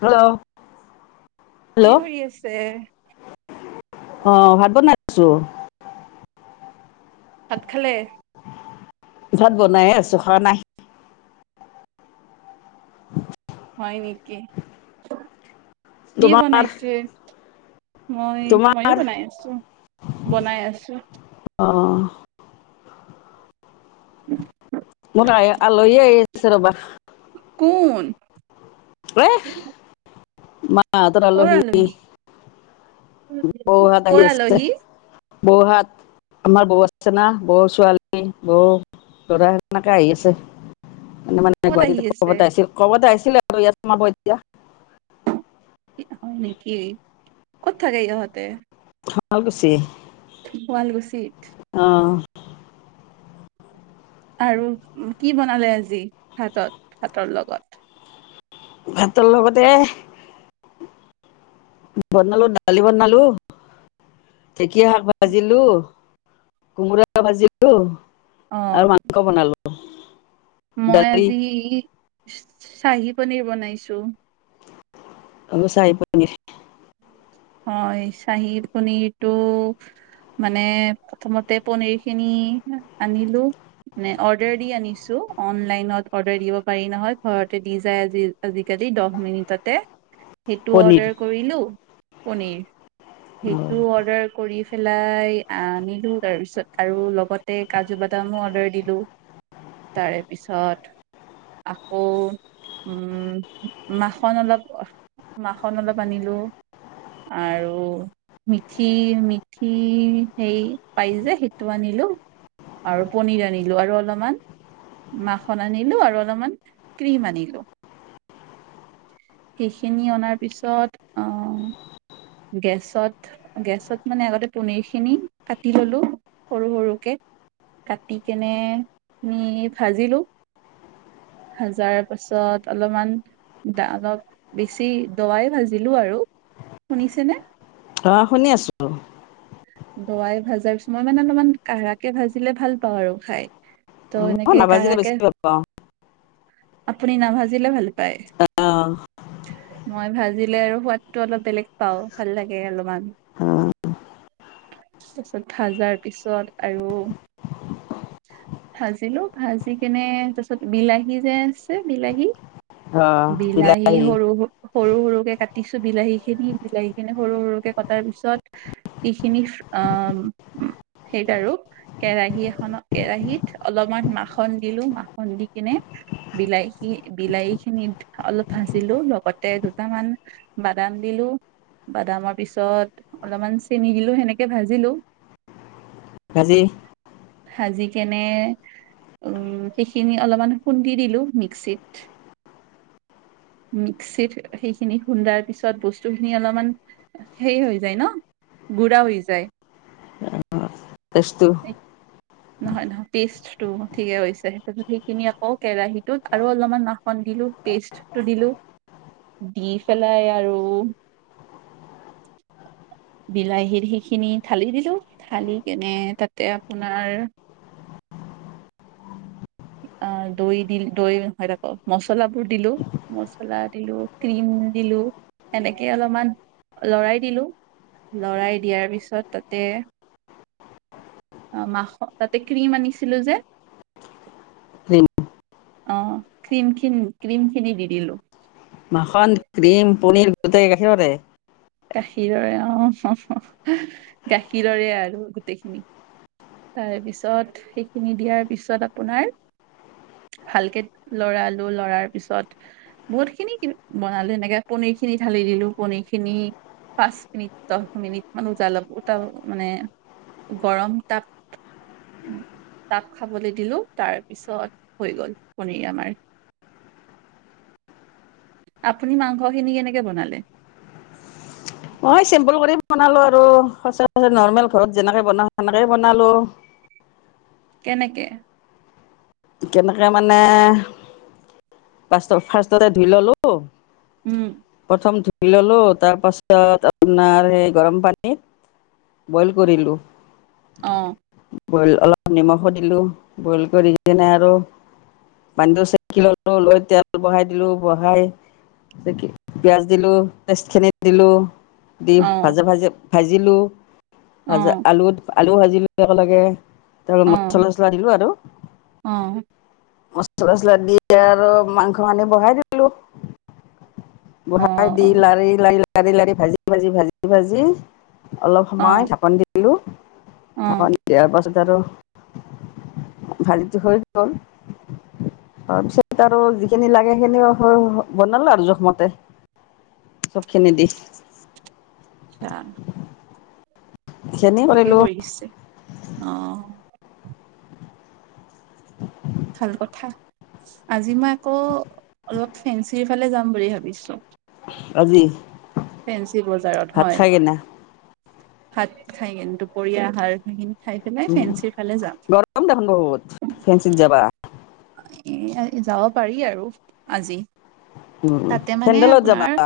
Hello! কি hello! কৰি আছে? অ' ভাত বনাই আছোঁ। ভাত খালে? ভাত বনাই আছোঁ। হোৱা নাই। [unintelligible] হয় নেকি। কি তোমাৰ বনাইছে? মই, ময়ো তোমাৰ বনাই আছোঁ, বনাই আছোঁ। অঁ! [unintelligible] মোৰ আলহী আহি আছে। ৰ'বা! কোন? [unintelligible] মা মা হঁতৰ আলহী। বৌহঁত আহি কৰ আছে। আলহী? বৌহঁত আমাৰ বৌ আছে না, বৌ ছোৱালী, বৌ ল'ৰা সনেকে আহি আছে। [unintelligible] ক'ত আহি গুৱাহীত আছে? ক'বাত আছিল, ক'বাত আছি [unintelligible] হয় নেকি! ক'ত থাকে ইহঁতে? শুৱালকুছি। শুৱালকুছি! অ আৰু কি বনালে আজি ভাতত ভাতৰ লগত? ভাতৰ লগতে বনালো দালি বনালো, ঢেকীয়া শাক ভাজিলো, কোমোৰা ভাজিলো অ', আৰু মাংস বনালো। [unintelligible] মই দালি আজি চাহী পনীৰ বনাইছোঁ। আমিও চাহী পনিৰ। হয়। চাহীৰ পনিৰটো মানে, প্ৰথমতে পনিৰ খিনি আনিলো। মানে, অৰ্ডাৰ দি আনিছোঁ, অনলাইনত অৰ্ডাৰ দিব পাৰি নহয়। ঘৰতে দি যায় আজিকালি দহ মিনিটতে। সেইটো পনীৰ অৰ্ডাৰ কৰিলো। পনিৰ সেইটো অৰ্ডাৰ কৰি পেলাই আনিলো, তাৰপিছত আৰু লগতে কাজু বাদামো অৰ্ডাৰ দিলো। তাৰে পিছত আকৌ উম, মাখন অলপ মাখন অলপ আনিলো। আৰু মিঠি-মিঠি সেই পাই যে সেইটো আনিলো, আৰু পনীৰ আনিলো। আৰু অলমান মাখন আনিলো, আৰু অলপমান ক্ৰিম আনিলো। সেইখিনি অনাৰ পিছত অহ গেছত-গেছত মানে আগতে পনীৰ খিনি কাটি ল'লো সৰু সৰুকে কাটি কেনে ভাজিলো। ভাজাৰ পাছত অলমান অলপ বেছি দৱাই ভাজিলো আৰু। শুনিছেনে? অ শুনি আছো দৱাই ভাজাৰ পিছত মই মানে অলমান কাৰাকে ভাজিলে ভাল পাওঁ আৰু খাই। ত' মই এনেকে নাভাজিলে কাঢ়াকে বেছি ভাল পাওঁ। আপুনি নাভাজিলে ভাল পায়। আহ মই ভাজিলে আৰু সোৱাদটো অলপ বেলেগ পাও ভাল লাগে অলমান। তাৰপিছত ভাজাৰ পিছত আৰু ভাজিলো, ভাজি কেনে তাৰপিছত বিলাহী যে আছে, বিলাহী বিলাহী সৰু, সৰু -সৰুকে কাট টিছো বিলাহী খিনি, বিলাহী খিনি সৰু-সৰুকে কটাৰ পিছত সেইখিনি অহ, সেইত আৰু, কেৰাহি এখনত কেৰাহীত অলপমান মাখন দিলো, মাখন দি কিনে বিলাহী- বিলাহীখিনিত অলপ ভাজিলো লগতে দুটামান বাদাম দিলো, বাদামৰ পিছত অলপমান চেনি দিলো সেনেকে ভাজিলো। ভাজি? ভাজি কেনে, উম, সেইখিনি অলপমান খুন্দি দিলো মিক্সিত। মিক্সিত সেইখিনি খুন্দাৰ পিছত বস্তুখিনি অলপমান সেই হৈ যায় ন গুৰা হৈ যায়। পেষ্টতো এই নহয়- নহয়, পেষ্টটো ঠিকে কৈছে। সেইখিনি আকৌ কেৰাহীটোত আৰু অলপমান মাখন দিলো, পেষ্টটো দিলো দি পেলাই আৰু বিলাহীৰ সেইখিনি ঢালি দিলো, ঢালি কেনে তাতে আপোনাৰ আহ দৈ দিল, দৈ হয় আকৌ মচলাবোৰ দিলোঁ, মচলা দিলোঁ, ক্ৰীম দিলোঁ, সেনেকে অলপমান লৰাই দিলোঁ, লৰাই দিয়াৰ পিছত তাতে অ মাস তাতে ক্ৰীম আনিছিলো যে, ক্ৰীম অ ক্ৰীমখিন -ক্ৰীম খিনি দি দিলো মাখন, ক্ৰীম, পনীৰ গোটেই গাখীৰৰে? গাখীৰৰে অ, হঃ হহ গাখীৰৰে আৰু গোটেইখিনি, তাৰ পিছত সেইখিনি দিয়াৰ পিছত আপোনাৰ, ভালকে লৰালো, লৰাৰ পিছত বহুত খিনি বনালো এনেকে পনীৰ খিনি ঢালি দিলো পনীৰখিনি পাঁচ মিনিট, দহ মিনিট মান উজালব উতলব মানে গৰম তাপ- তাপ খাবলৈ দিলো তাৰপিছত হৈ গল পনীৰ আমাৰ। আপুনি মাংসখিনি কেনেকে বনালে? মই চিম্পুল কৰি বনালোঁ আৰু সচৰাচৰ নৰ্মেল ঘৰত যেনেকৈ বনাওঁ সেনেকেই বনালোঁ। কেনেকে? কেনেকে মানে, ফাষ্টত -ফাৰ্ষ্টতে ধুই ললো উম প্ৰথম ধু ললো তাৰপাছত আপোনাৰ সেই গৰম পানীত বইল কৰিলো। অ। বইল অলপ নিমখো দিলো, বইল কৰি কিনে আৰু পানীটো চেকি ললো লৈ তেল বহাই দিলোঁ বহাই ক পিঁয়াজ দিলোঁ, পেষ্টখিনিত দিলোঁ দি অ ভাজে ভাজে ভাজিলো। অ ভাজা আলুত আলু ভাজিলো একে লগে। ধৰ অ মচলা-চচলা দিলো আৰু। অ মচলা-চচলা দি আৰু মাংস সানি বহাই দিলো। অ বহাই দি অ লাৰি লাৰি লা লাৰি-লাৰি, ভাজি-ভাজি-ভাজি-ভাজি অলপ অ সময় ঢাকন দি হেল্ল'। থাক নি দিয়াৰ পাছত। ভাজীটো হৈ গ'ল। তাৰ পিছত আৰু যিখিনি লাগে সেইখিনি বনালো আৰু জোখমতে চব খিনি দি। আহ সেইখিনি ঠিকে কৰিলো কৰিছে অ। ভাল কথা আজি মই আকৌ অলপ ফেঞ্চিৰ ফালে যাম বুলি ভাবিছো। আজি। ফেঞ্চি বজাৰত ভাত হয়। খাই কিনে হাত খাই কিন্ত দুপৰীয়া সাৰ খাই কিনি। উম গৰম দেখোন বহুত ফেনঞ্চিত যাবা। এ যাব পাৰি আৰু আজি। উম তাতে মানে চেন্দেলত যাবা আপোনাৰ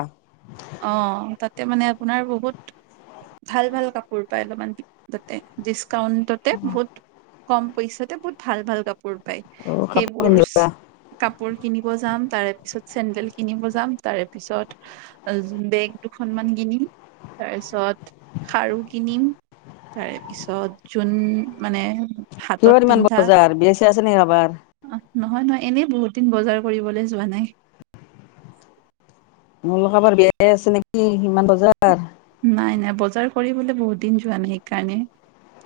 অ তাত। মানে আপোনাৰ বহুত ভাল ভাল কাপোৰ পায় অলপমান তাতে। কাউন্ট্ৰে বহুত। কম পইচাতে বহুত ভাল ভাল কাপোৰ পায়। অ কাপোৰ সেইবোৰ পিন্ধিবা কাপোৰ কিনিব যাম তাৰে পিছত। চেডেল কিনিব যাম তাৰে পিছত বেগ দুখনমান কিনিম তাৰপিছত খাৰু কিনিম তাৰে পিছত যোন মানে। হাতত কিহৰ ইমান পিন্ধা বজাৰ বেছ। চেচনি আভাৰ। অ নহয় নহয় এনেই বহুত দিন বজাৰ কৰিবলৈ যোৱা নাই। নলোকাবাৰ বিয় আছে নেকি ইমান বজাৰ। নাই নাই বজাৰ কৰিবলৈ বহুত দিন যোৱা নাই সেইকাৰণে।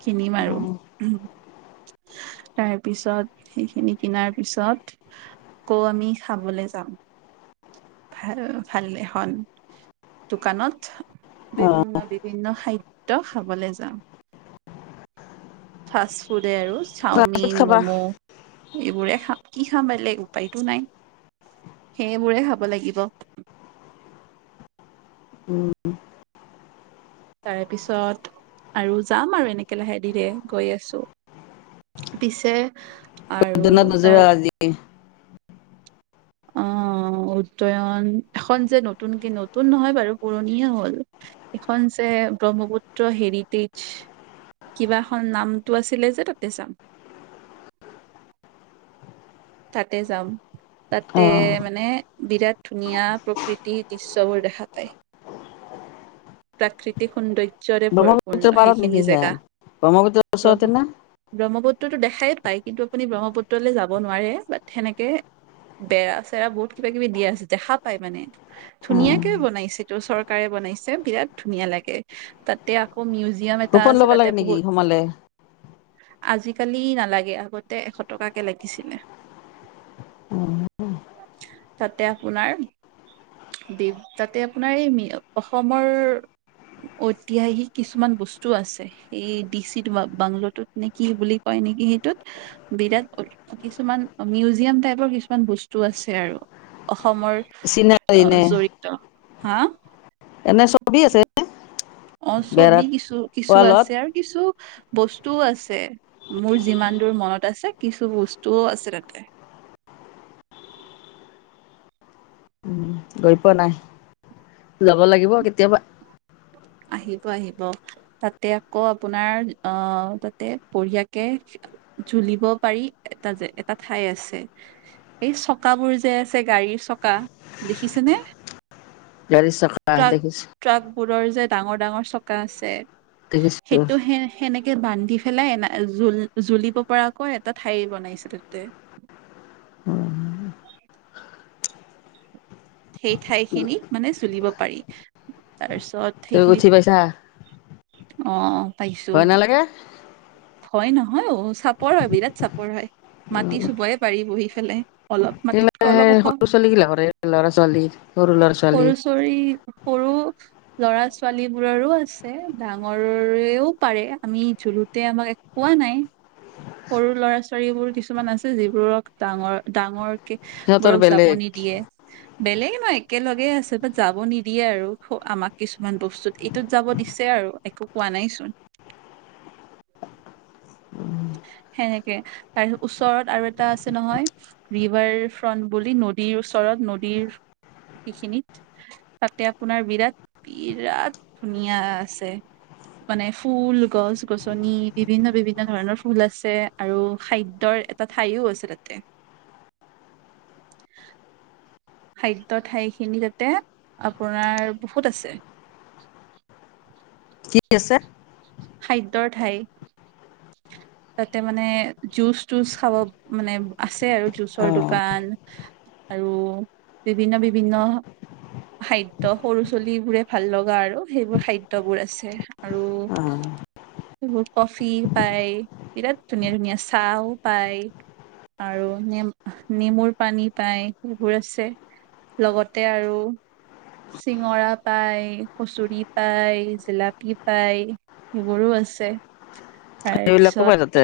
কিনিম আৰু। তাৰ পিছত সেইখিনি কিনাৰ পিছত আকৌ আমি খাবলৈ যাম। ভাল ভাল এখনন দোকানত। অ বিভিন্ন বিভিন্ন খাই। খাবলৈ যাম ফাষ্ট ফুড। দে আৰু ৰাজত চাওমিন খাবা মম'। এইবোৰে খাম কি খাম বেলেগ উপায়তো নাই সেইবোৰে খাব। ল'ব লাগিব। উম তাৰে পিছত আৰু যাম আৰু এনেকে লাহে দিৰে গৈ আছো পিছে। আৰু কদৰ ন তজ তাৰ আজি। আহ উদ্ডয়ন এখন যে নতুনক নতুন নহয় বাৰু পুৰণিয় হল এইখন যে ব্ৰহ্মপুত্ৰ হেৰিটেজ কিবা এখন নামটো আছিলে যে তাতে ৰাম। তাতে যাম তাতে অ মানে বিৰাট ধুনীয়া প্ৰকৃতিৰ দৃশ্যবোৰ দেখা পায়। প্ৰাকৃতিক সৌন্দৰ্য্য। ব্ৰহ্মপুুত্ৰ পাৰত নেকি খে ব্ৰহ্মপুত্ৰৰ ওচৰতে না পুত্ৰতটো দেখাই পায় কিন্তু আপুনি ব্ৰহ্মপুত্ৰলৈ যাব নোৱাৰে বাট সেনেকে বেৰা চেৰা বহুত কিবা কিবি দিয়া আছে দেখা পায় মানে অ ধুনীয়াকে বনাইছে তটো চৰকাৰে বনাইছে বিৰাট ধুনীয়া লাগে তাতে আকৌ মিউজিয়াম এটা কুপন আছে ল'ব তাতে লাগে নেকি বহুত সোমালে আজিকালি নালাগে আগতে এশ টকাকে লাগিছিলে তাতে আপোনাৰ বি তাতে আপোনাৰ এই অসম অসমৰ ঐতিহাসিক কিছুমান বস্তু আছে এই ডিচি বাংলৰটোত নে কি বুলি কয় নেকি সেইটোত বিৰাট কিছুমান মিউজিয়াম টাইপৰ কিছুমান বস্তু আছে আৰু অসমৰ চিনা হয় নে হাঁ এনে চবেই আছে অঁ ছবি বেৰাত কিছু কিছু ৱালত আছে আৰু কিছু বস্তু আছে মোৰ যিমান দূৰ মনত আছে কিছু বস্তুওঁ আছে তাতে উম গৈ পোৱা নাই যাব লাগিব কেতিয়াবা আহিব আহিব তাতে আকৌ আপোনাৰ আঁহ তাতে বঢ়িয়াকে জুলিব পাৰি এটা যে এটা ঠাই আছে সেই চকাবোৰ যে আছে গাড়ীৰ চকা দেখিছেনে গাঢ়ি চকা ট্ৰাক আছে যে ট্ৰাক বোৰৰ যে ডাঙৰ ডাঙৰ চকা আছে দেখিছো সেইটো সে সেনেকৈ বান্ধি পেলাই এ জ জ্বুলিব পৰাকৈ এটা ঠাইৰ বনাইছিল ততে উম সেই ঠাই খিনি মানে জুলিব পাৰি তাৰপিছত তুমি সেইখিনিত উঠি পাইছা অঁ ভয় নালাগে ভয় নহয় নহয় চাপৰ হয় বিৰাট চাপৰ হয় মাটি চুবইে পাৰি বহি খালে অলপ সেই মাটিতকৈ অলপ ওখ সৰু ছোৱালী গিলা কৰে ল'ৰা ছোৱালী সৰু ল'ৰা ছোৱালী সৰু চৰি সৰু ল'ৰা ছ ছোৱালী বোৰৰো আছে ডাঙৰেও পাৰে আমি জুলত তে আমাক এক পোৱা নাই সৰু ল'ৰা ছোৱালীবোৰ কিছুমান আছে যিবোৰক ডাঙৰ ডাঙৰ সিহঁতৰ বোৰক যাব বেলেগ নিদিয়ে বেলেগ ন একেলগে আছে বাট যাব নিদিয়ে আৰু আমাক কিছুমান বস্তুত এইটোত যাব দিছে আৰু একো কোৱা নাইচোন সেনেকৈ তাৰিছত ওচৰত আৰু এটা আছে নহয় ৰিভাৰ ফ্ৰন্ট বুলি নদীৰ ওচৰত নদীৰ সিখিনিত তাতে আপোনাৰ বিৰাট বিৰাট ধুনীয়া আছে মানে ফুল গছ গছনি বিভিন্ন বিভিন্ন ধৰণৰ ফুল আছে আৰু খাদ্যৰ এটা ঠাইওঁ আছে তাতে খাদ্য ঠাইখিনি তাতে আপোনাৰ বহুত আছে কি আছে খাদ্যৰ ঠাই তাতে মানে জুচ তুচ খাব মানে আছে আৰু জুচৰ অ দোকান আৰু বিভিন্ন বিভিন্ন খাদ্য সৰু চুলিবোৰে ভাল লগা আৰু সেইবোৰ খাদ্যবোৰৰ আছে আৰু অ সেইবোৰ কফি পাই বিৰাট ধুনীয়া ধুনীয়া চাহ পায় আৰু নেম নেমুৰ পানী পায় সেইবোৰ আছে লগতে আৰু চিঙৰা পায় কচৰি পায় জিলাপী পায় সেইবোৰো আছে তাৰ পিছত তে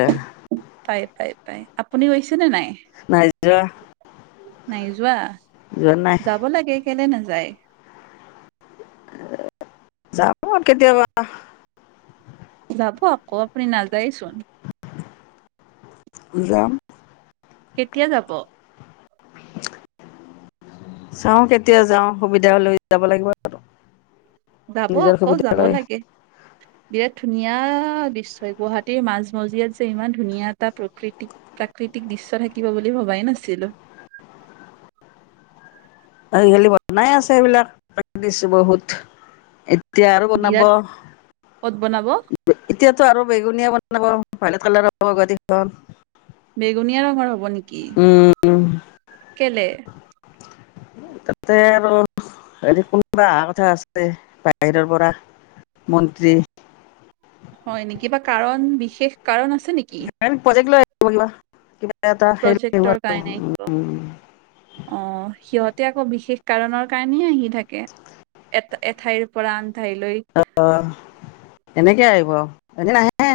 পাই পাই পাই আপুনিও আহিছে নে নাই নাইজৰা [unintelligible] নাই যোৱা যাব লাগে কেলে নাযা [unintelligible] যায় যাব কেতিয়াবা যাব আকৌ আপুনি নাযায়চোন যাম কেতিয়া যাব চাওঁ কেতিয়া যাওঁ সুবিধা হলে যাব লাগিব আৰু যাব আকৌ যাব লাগে বিৰাট ধুনীয়া ধুনীয়া দৃশ্য গুৱাহাটীৰ মাজমজিয়াত যে ইমান ধুনীয়া এটা প্ৰকৃতি প্ৰাকৃতিক দৃশ্য থাকিব বুলি ভবাই নাছিলো খালি বনাই আছে সবিলাক দিছো বহুত এতিয়া আৰু বনাব বিৰাট ক'ত বনাব এতিয়াতো আৰু বেগুনীয়া বনাব ভালে তলাৰ হ'বগ দেখন বেঙুনীয়া ৰঙৰ হ'ব নেকি উম কেলে তাতে আৰু হেৰি কোনোবা অহা কথা আছে বাহিৰৰ পৰা মন্ত্ৰী হয় নেকি বা কাৰণ বিশেষ কাৰণ আছে নেকি বোলে [unintelligible] প্ৰজেক্টৰ কাৰণে আহিব অ সিহঁত এতিয়া আকৌ বিশেষ কাৰণৰ কাৰণেই আহি থাকে এ এঠাইৰ পৰা ঠাইলৈ আহ এনেকে আহিব এনে নাইে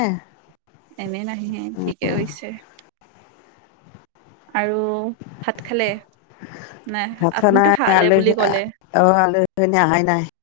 এনে ন ঠিকে হৈছে আৰু ভাত খালে নাই পাত আপুনিতো নাই খালে আল বুলি ক'লে অ আলুহে আহাই নাই [unintelligible]